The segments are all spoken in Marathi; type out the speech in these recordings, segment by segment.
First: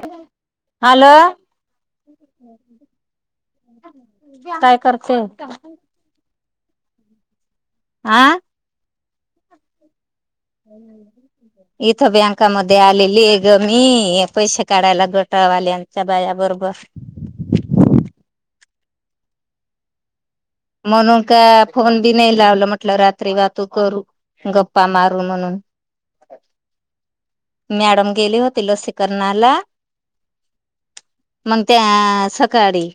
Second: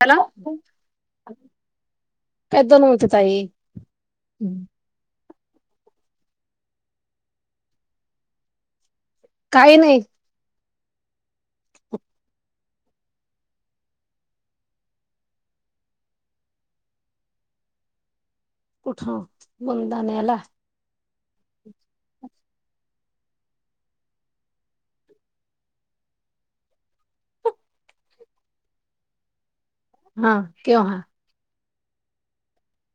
त्याला हॅलो काय नव्हतं ताई [unintelligible] काय करते आ काही नाही इथं बँकामध्ये आलेली ग मी पैसे काढायला गट वाल्यांच्या बाया बरोबर कुठ [inaudible] म्हणून का फोन बी नाही लावलं म्हटलं रात्री वाहतू करू गप्पा मारू म्हणून [unintelligible] मॅडम गेली होती लसीकरणाला हा क्यो हा मग त्या सकाळी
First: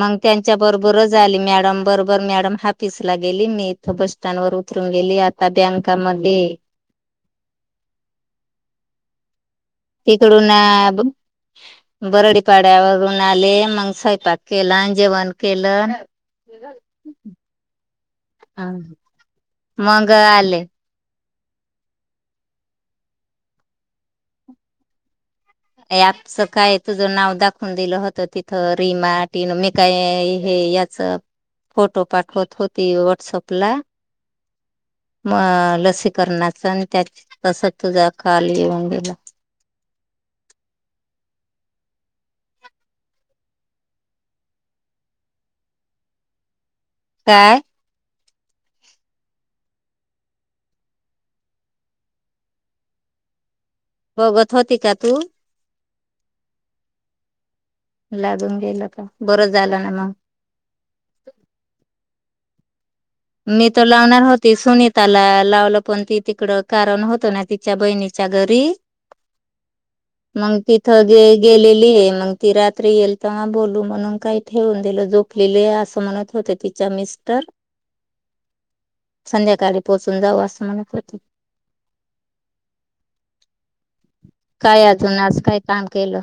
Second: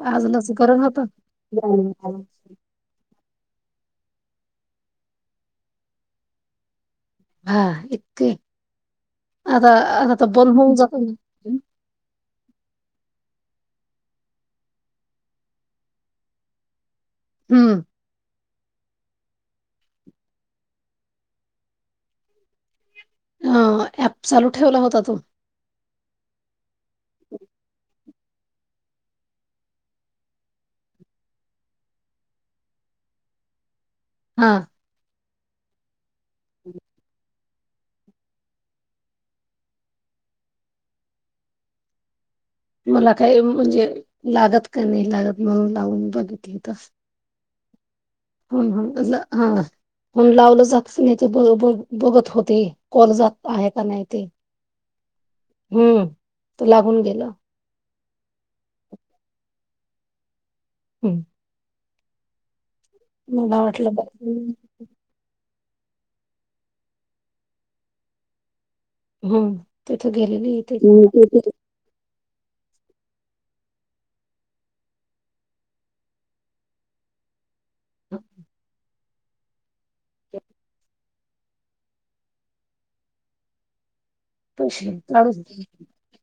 मग आज त्यांच्या लसीकरण होत बरोबरच आली मॅडम बरोबर मॅडम ऑफि गेली मी इथ बस स्टँड वर उतरून गेली आता बँकामध्ये हा इतके आता आता तर तिकडून बंद ना होऊन जात ना बरं पाड्यावरून आले मग स्वयंपाक केलं जेवण केलं हम्म ह मग आले ह ॲप चालू ठेवला होता तू आजच काय तुझं नाव दाखवून दिलं होतं तिथं रीमा टिन मे काय हे याचं फोटो पाठवत होती व्हॉट्सअपला हा म लसीकरणाच आणि त्या तस तुझा खल येऊन गेला [inaudible] मला काही म्हणजे लागत का नाही लागत म्हणून लावून बघितली तस काय हम हम हा पण लावलं जात नाही तर ब ब बघत होते कल जात आहेत बघत होती का तू हम्म तू लागून गेल लागून गेल का बरं झालं ना मग हम्म मला मी त लावणार वाटलं होती सुनीताला लाव पण ती तिकडं कारण होतं ना तिच्या बहिणीच्या घरी हो तिथं मग गेलेली इथे तिथं गे गेलेली आहे मग ती रात्री येईल तेव्हा बोलू म्हणून काही ठेवून दिलं झोपलेली असं म्हणत होते तिच्या मिस्टर ह संध्याकाळी पोहोचून जाऊ असं म्हणत होत तश काय अजून कास आज काय काम केलं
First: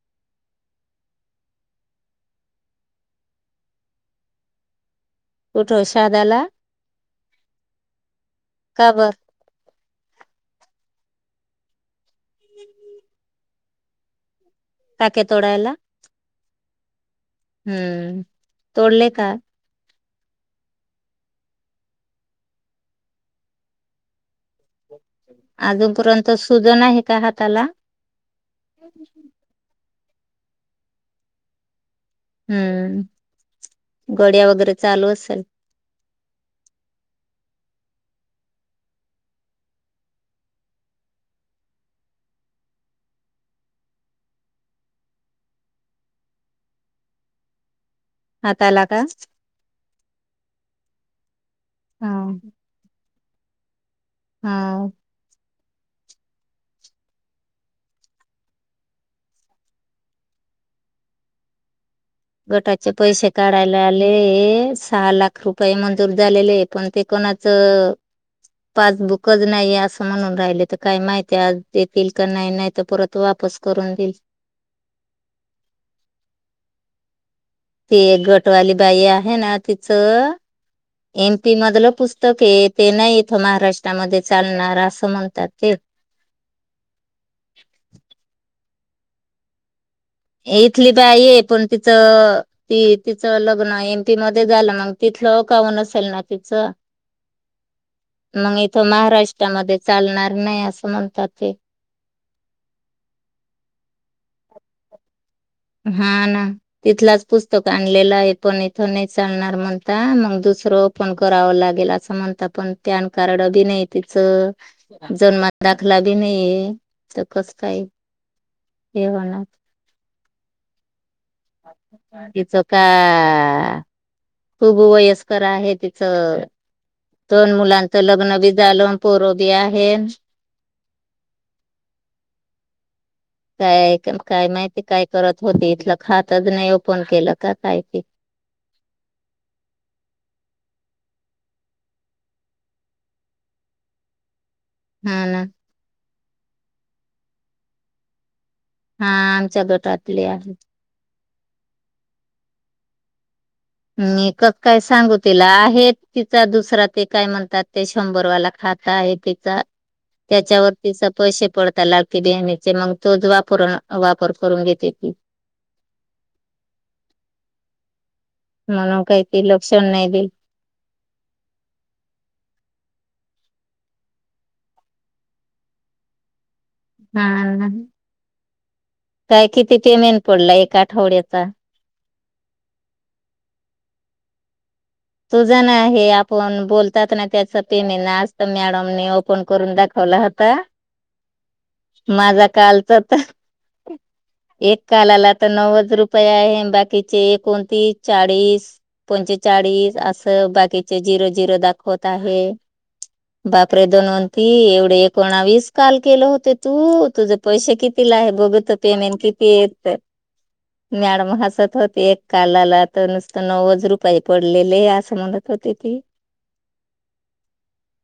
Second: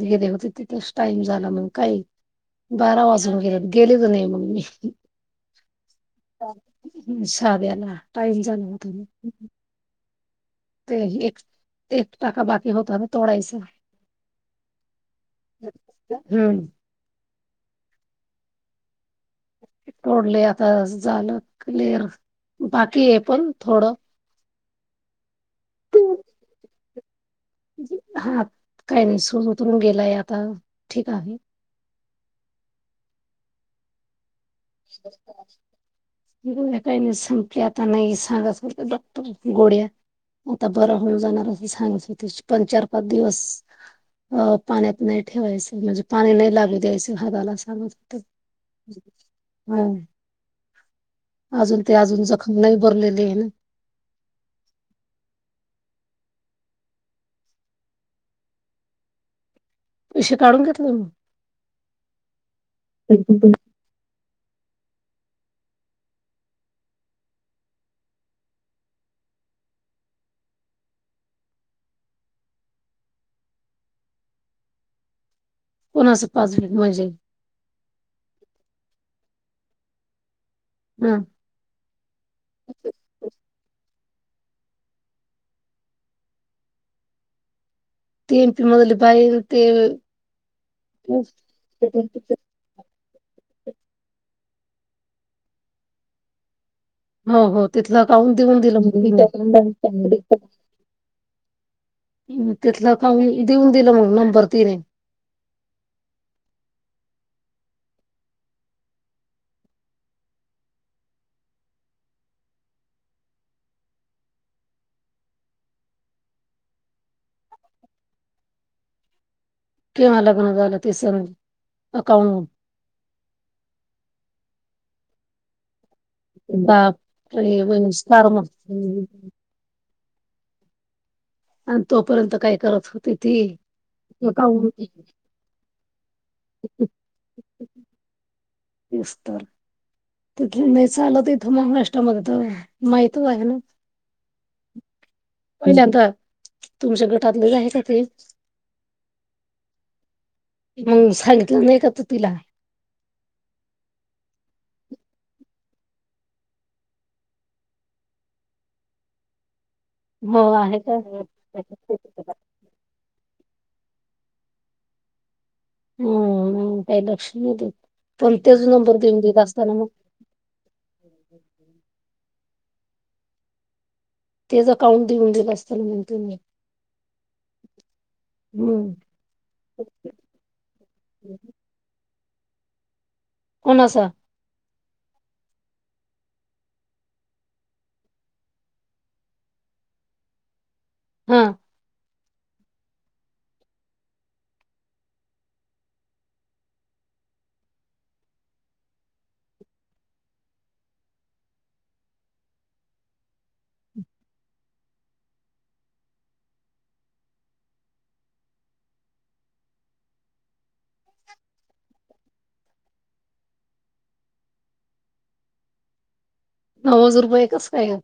गेले होते तिथंच टाईम झाला मग काही बारा वाजून गे गेले तर नाही मग मी कुठो शदाला हम् साध्याला टाईम झाला होता बर ते एक एक टाका बाकी होत तोडायचा पाके तोडायला हम्म हम्म तोडले का टोडले आता झालं क्लर बाकी आहे पण थोडं अजूनपर्यंत सुजन आहे का हात हा काही नाही सुर उतरून गेलाय आता ठीक आहे हम्म गड्या वगैरे चालू असेल काही नाही संक्यात नाही सांगा गोड्या आता बर होऊन जाणार असं सांगत होते पण चार पाच दिवस अ पाण्यात नाही ठेवायचं म्हणजे पाणी नाही लागू द्यायच हाताला सांगत होते. हाताला का हा अजून ते हा अजून जखम नाही भरलेले आहे ना हा पैसे काढून घेतले म गटाचे पैसे काढायला आले सहा लाख रुपये मंजूर झालेले पण ते कोणाचं पासबुकच नाही असं म्हणून राहिले तर काय माहित आज देतील का नाही नाही तर परत वाप पस करून देई कोणाच पाच मिनिट म्हणजे ती एक गटवाली बाई आहे ना तिचं हा एमपी मधलं पुस्तक आहे ते नाही इथं महाराष्ट्रामध्ये चालणार असं म्हणतात ते तमपी मदल बाई ते इथली बाई आहे पण तिचं ती तिचं लग्न एम पी मध्ये झालं मग तिथलं काहन असेल ना तिचं हो हो तिथलं काउून मग देऊन दिलं इथं तिथलं महाराष्ट्रामध्ये चालणार नाही असं म्हणतात ते का देऊन दिलं मग नंबर तिने हा ना तिथलाच पुस्तक आणलेलं आहे पण इथं नाही चालणार म्हणता मग दुस दुसर ओपन करा लागेल अस म्हणण प कार अ ज दाखला बी नाहीय तर कस काही हे म्हणार तेव्हा लग्न झालं ते सज तिचं का खूप वयस्कर आहे तर बाप दोन रे मुलांच स्टार लग्न बी झालं मग पोरो बी आहे आणि तोपर्यंत काय करत होत काय काय माहिती काय करत होती इथलं खातच नाही ओपन केलं का कायती तेस्तर तथ नाही चालत इथं महाराष्ट्रामध्ये तर माहितच आहे ना हा ना पहिल्यांदा तुमच्या गटातलेच आहे का ते हा आमच्या गटात मग सांगितलं नाही का तू तिला मी काय सांगू तिला आहे तिचा दुसरा ते काय म्हणतात ते शंभरवाला खा खाता आहे तिचा हो त्याच्यावर आहे का त पैशे पडता ला बेणी मग तो ण वापर करून घेते ती हम काही लक्ष नाही देत पण तेच नंबर म्हणून देऊन काही देत ती असताना लक्षण मग नाही दिल तेच अकाउंट देऊन गेत असताना म्हणतो मी हम् हम्म काय किती पेमेंट पडला एक आठवड्याचा कोणाचा तुझ ना हे आपण बोलतात ना त्याच पेमेंत मॅडम ओपन करून दाखव कलाहता हा माझा कालच तर एक कालाला तर नव्वद रुपये आहे बाकीचे एकोणतीस चाळीस पं चाळीस असं बाकीचे झिरो झिरो दाखवत आहे बापरे! दोनवती एवढे एकोणावीस काल केलं होते तू तुझे पैसे किती? आहे बघत पेमेन किती? येतं मॅडम हसत होते. एक कालाला तर नुसतं नव्वद रुपये पडले. ले असं म्हणत होते ती नवज रुपये कसं काय का?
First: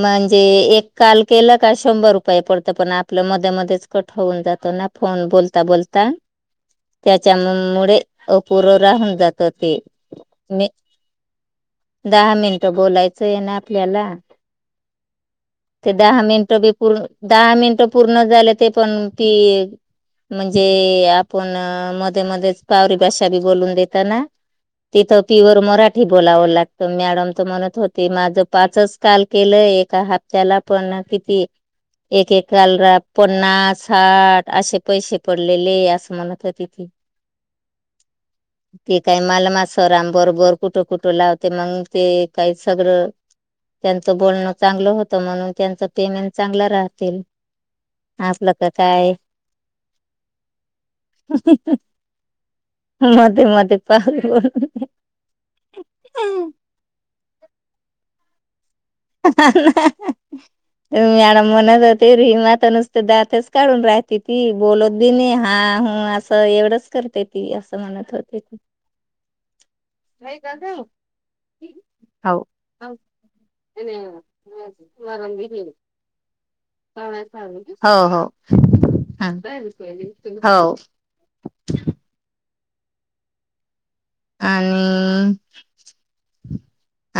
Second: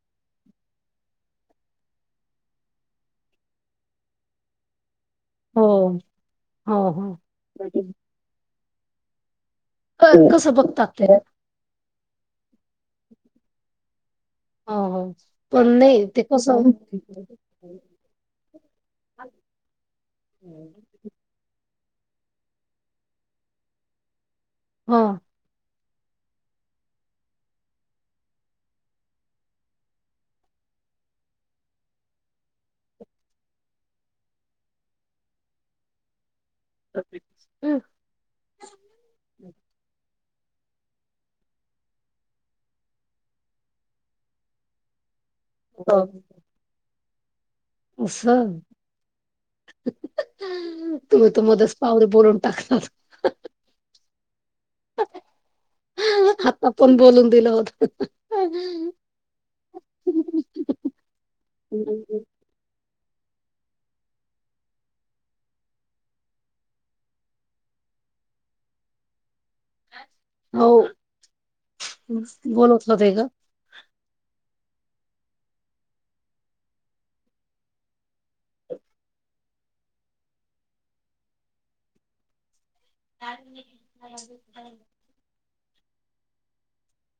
म्हणजे एक काल केलं का शंभर रुपये पडतं. पण आपल्या मध्ये मध्येच कट होऊन जातं ना फोन बोलता हो बोलता हो हो त्याच्या मुळे अपुर राहून जात. प ते क- कसं मी बघतात ते दहा मिनिटं बोलायचं आहे. ना आपल्याला [inaudible] ते दहा मिनिटं बी पूर्ण दहा मिनटं पूर्ण झाले. ते पण पी म्हणजे आपण मध्ये मध्येच पावरी भाषा बी बोलून दताना हा मराठी बोलावं लागतं मॅडम तुम्हाला म्हणत होती माझं पाचच काल केलं एका हप्ताला पण ना किती? एकेकालला पन्नास साठ असे पैसे पडलेले असं म्हणत तिथं ते काय मालमा सराम बरोबर कुठ कुठं लावते. मग ते काही सगळं त्यांचं बोलणं चांगलं होत तर म्हणून त्यांच पेमेंट चांगला राहतील असलं असं का काय तुम्ही तर मध्येच पाहलं बोलून टाकता हो आता पण बोलून दिल होत. मॅडम म्हणत होती रीमा तर दातचं काढून राहते. ती बोलत बी नाही हा ह असं एवढंच करते ती असं म्हणते हो हो बोलतलं ते का? नाही [unintelligible] हो हो हो [inaudible] ह [unintelligible] आणि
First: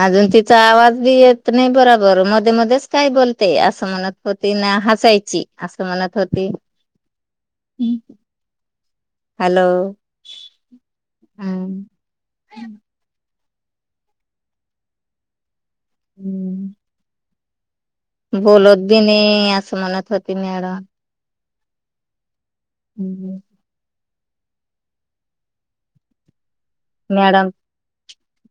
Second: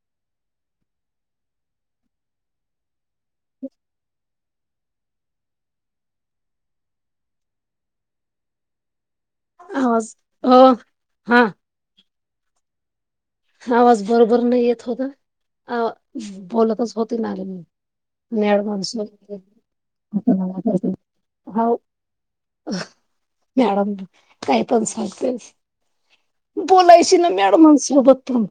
अजून तिचा आवाज बी येत नाही बरोबर मध्ये मध्येच काय बोलते असं म्हणत होती ना हसायची असं मणत होती हॅलो आवाज हो हा हम आवाज बरोबर नाही येत होता बोलतच होती ना म्याड बोलत बी माणसं नाही असं म्हणत होती मॅडम हो मॅडम काय पण सांगतेस बोलायची ना मॅडम मॅडमांसोबत पण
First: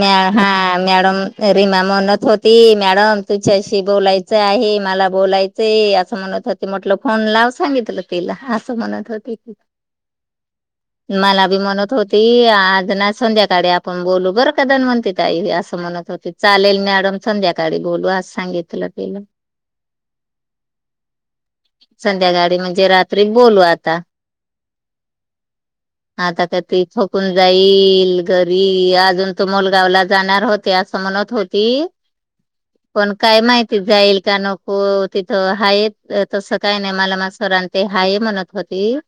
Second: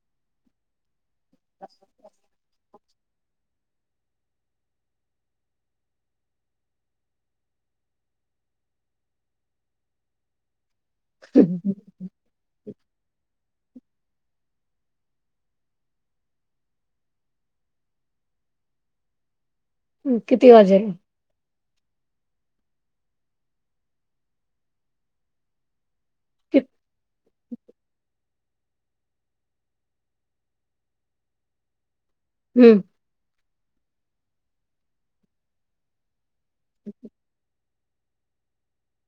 मॅ हा मॅडम रीमा म्हणत होती मॅडम तुझच्याशी बोलायचं आहे मला बोलायचंय असं म्हणत होते म्हटलं फोन लाव सांगितलं तिला असं म्हणत होते की [inaudible] मला बी म्हणत होती आज ना संध्याकाळी आपण बोलू बरं दान म्हणते तई असं म्हणत होते चालेल मॅडम संध्याकाळी बोलू अस सांगितलं तिला किती वाजे संध्याकाळी म्हणजे रात्री बोलू आता आता का ते थकून जाईल घरी अजून त मुलगाव ला जाणार होते असं म्हणत होती हम्म पण काय माहिती जाईल का नको तिथं हाय तसं काय नाही मला मा स ते हाय म्हणत होती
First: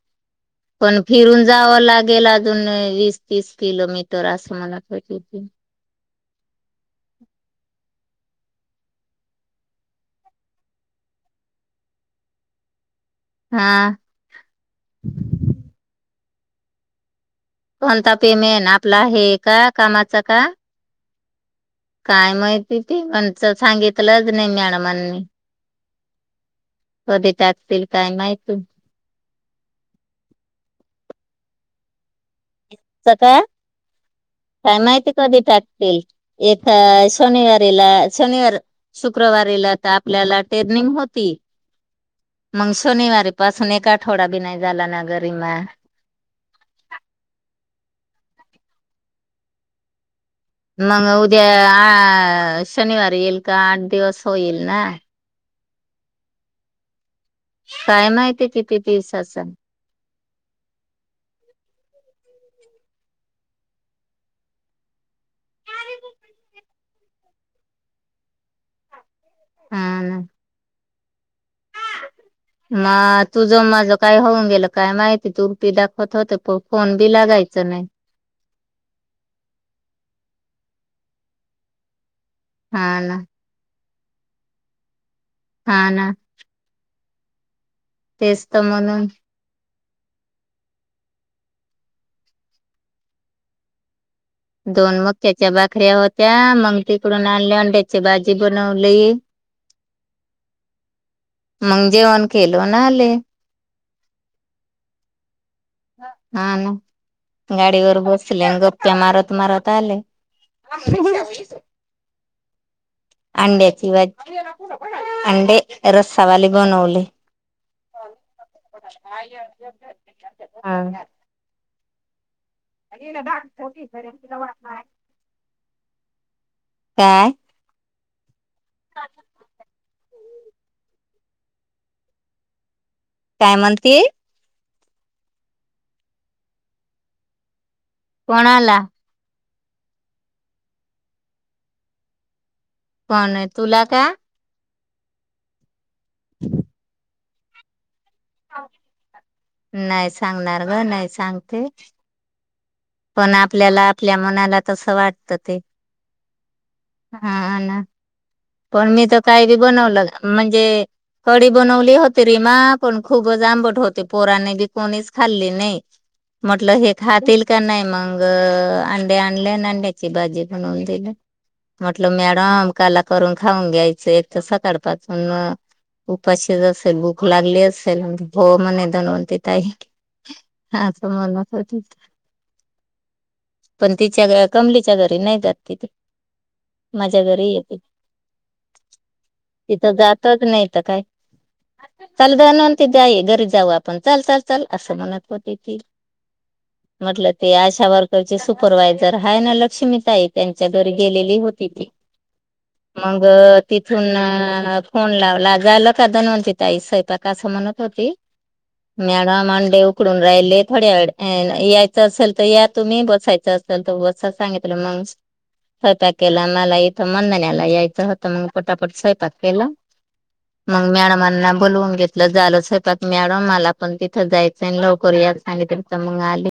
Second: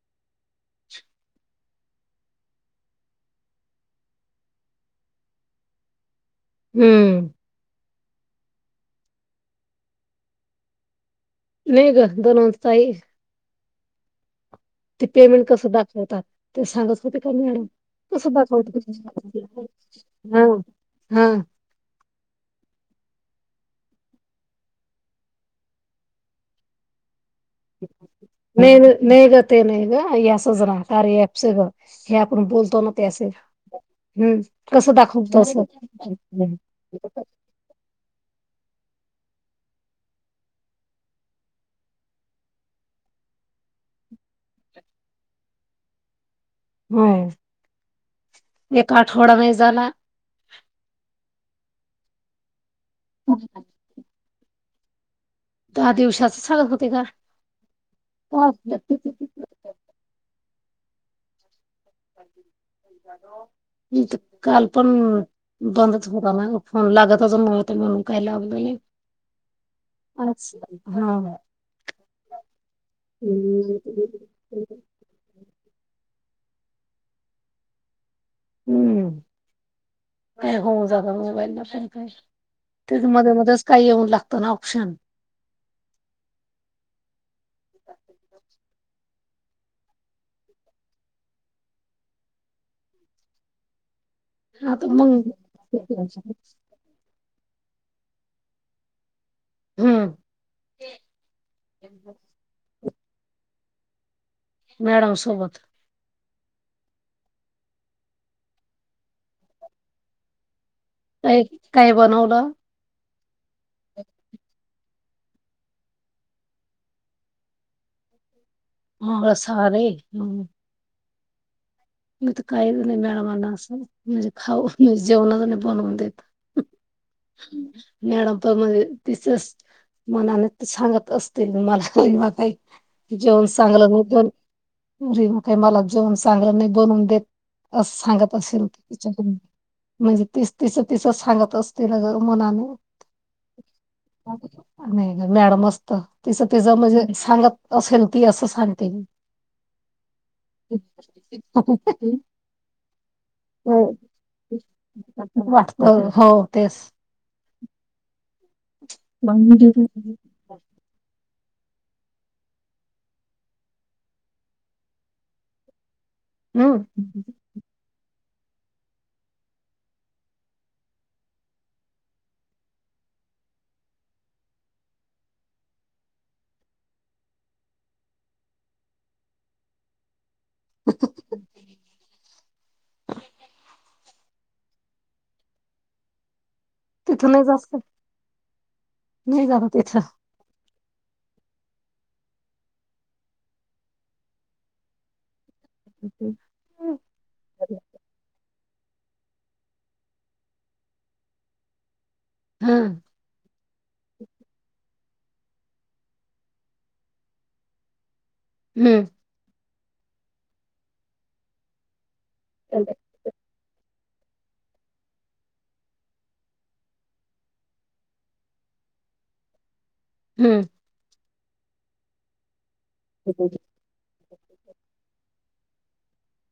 पण फिरून जावं लागेल अजून वीस तीस किलोमीटर असं मला ह हम्म नाही ग दोन वं तई हा ते पेमेंट कस दाखवतात ते सांगत होते कन कोणता त सुबा पेमेंट कत आपला हे का कामाचा हा का हा काय माहिती ते पण सांगितलंच नाही मॅडमांनी अ ते नाही नाही ग ते नाही ग सजरा स ऍप ग हे आपण बोलतो ना का त्याचे काय माहिती कधी टाकतील एका शनिवारीला शनिवार शुक्रवारीला तर आपल्याला टेनिंग होती मग शोनिवारी पासून एक आठवडा बि नाही झाला ना गरीमा हम एक आठवडा नाही झाला मग उद्या अ शनिवार येईल का आठ दिवस होईल ना दहा दिवसाच चालत होते का काय माहिती किती दिस असच ह काल पण बंदच होता ना फोन लागतच म्हणून काय लागलं नाही हा म तुझं माझ काय होऊन हा गेलं काय माहिती तू उरटी दाखवत होते फोन बी लागायच नाही हम्म होऊ जा म प का हा त ना मध्ये मध्येच काही येऊन लागत ना ऑप्शन हा ना तेतम म्हण आता दोन मग मक्याच्या भाकऱ्या होत्या मग तिकडून आणल्या अंड्याची भाजी बनवली हम्म मग जेवण केलो ना आले मॅडम सोबत हा ना गाडीवरर बसले आणि गप्च्या मारत मारत आले का काय बनवलं अंड्याची भाज अडे रज सवाल ब नवली मग सारे हं. हा मी तर काहीच नाही मॅडमना असं म्हणजे खाऊ म्हणजे जेवणाच नाही बनवून देत काय मॅडमप मध्ये तसच मनाने ते सांगत असतील मला बा काही जेवण काय चांगलं म्हणते नाही बरी म काही मला जेवण चांगलं नाही बनवून देत अस सांगत असेल कोणाला तिच्याक म्हणजे तीस तिस तिसच सांगत असतील ना मनाने पण तुला का नाही नाही मॅडम असत तिच तिचं म्हणजे सांगत असेल ती असं सांगते मी नाही सांगणार ग नाही सांगते. पण अ आपल्याला आपल्या मनाला तसं वाटतं ते वा हो तेच हा ना पण मी तर काही बी बनवलं म्हणजे हडी बनवली होती रीमा पण खूपच आंबट होते पोराने बी कोणीच खाल्ली नाही म्हटलं हम्म हे खातील का नाही मग मग अंडे्या आणले आणि अंड्याची भाजी बनवून दिली म्हटलं मॅडम काला करून खाऊन घ्यायच एक तर सकाळ पाासून उपाशीच असेल भूक लागली असेल भ म्हणे जानवती तई हा तर मला अस वा पण तिच्या कमलीच्या घरी नाही जात तिथ माझ्या तिथं नाही घरी जास्त येते नाही जात तिथं जातच नाही काय ल जाणून ते दई घरी जाऊ आपण ल ल ल असं म्हणत होत हम्म म्हटलं ते आशा वर्करचे सुपरवायझर हय ना लक्ष्मीताई त्यांच्या घरी गेलेली होती ती मग तिथून कोन लावला जायला काद नव्हती तई स्वयपाका असं म्हणत होती हम्म मॅडम अंडे उकडून राहिले थोड्या व यायचं असेल तर या तुम्ही बसायचं असेल तर बसा सांगितलं मग स्वयपाक केलं मला इथं मंदनला यायचं होतं मग पटापट स्वयपाक केलं हम्म. मग मॅडमांना बोलवून घेतलं झालं स्पक मॅडम मला पण त तर जायचं लवकर या सांगली त तर मग आले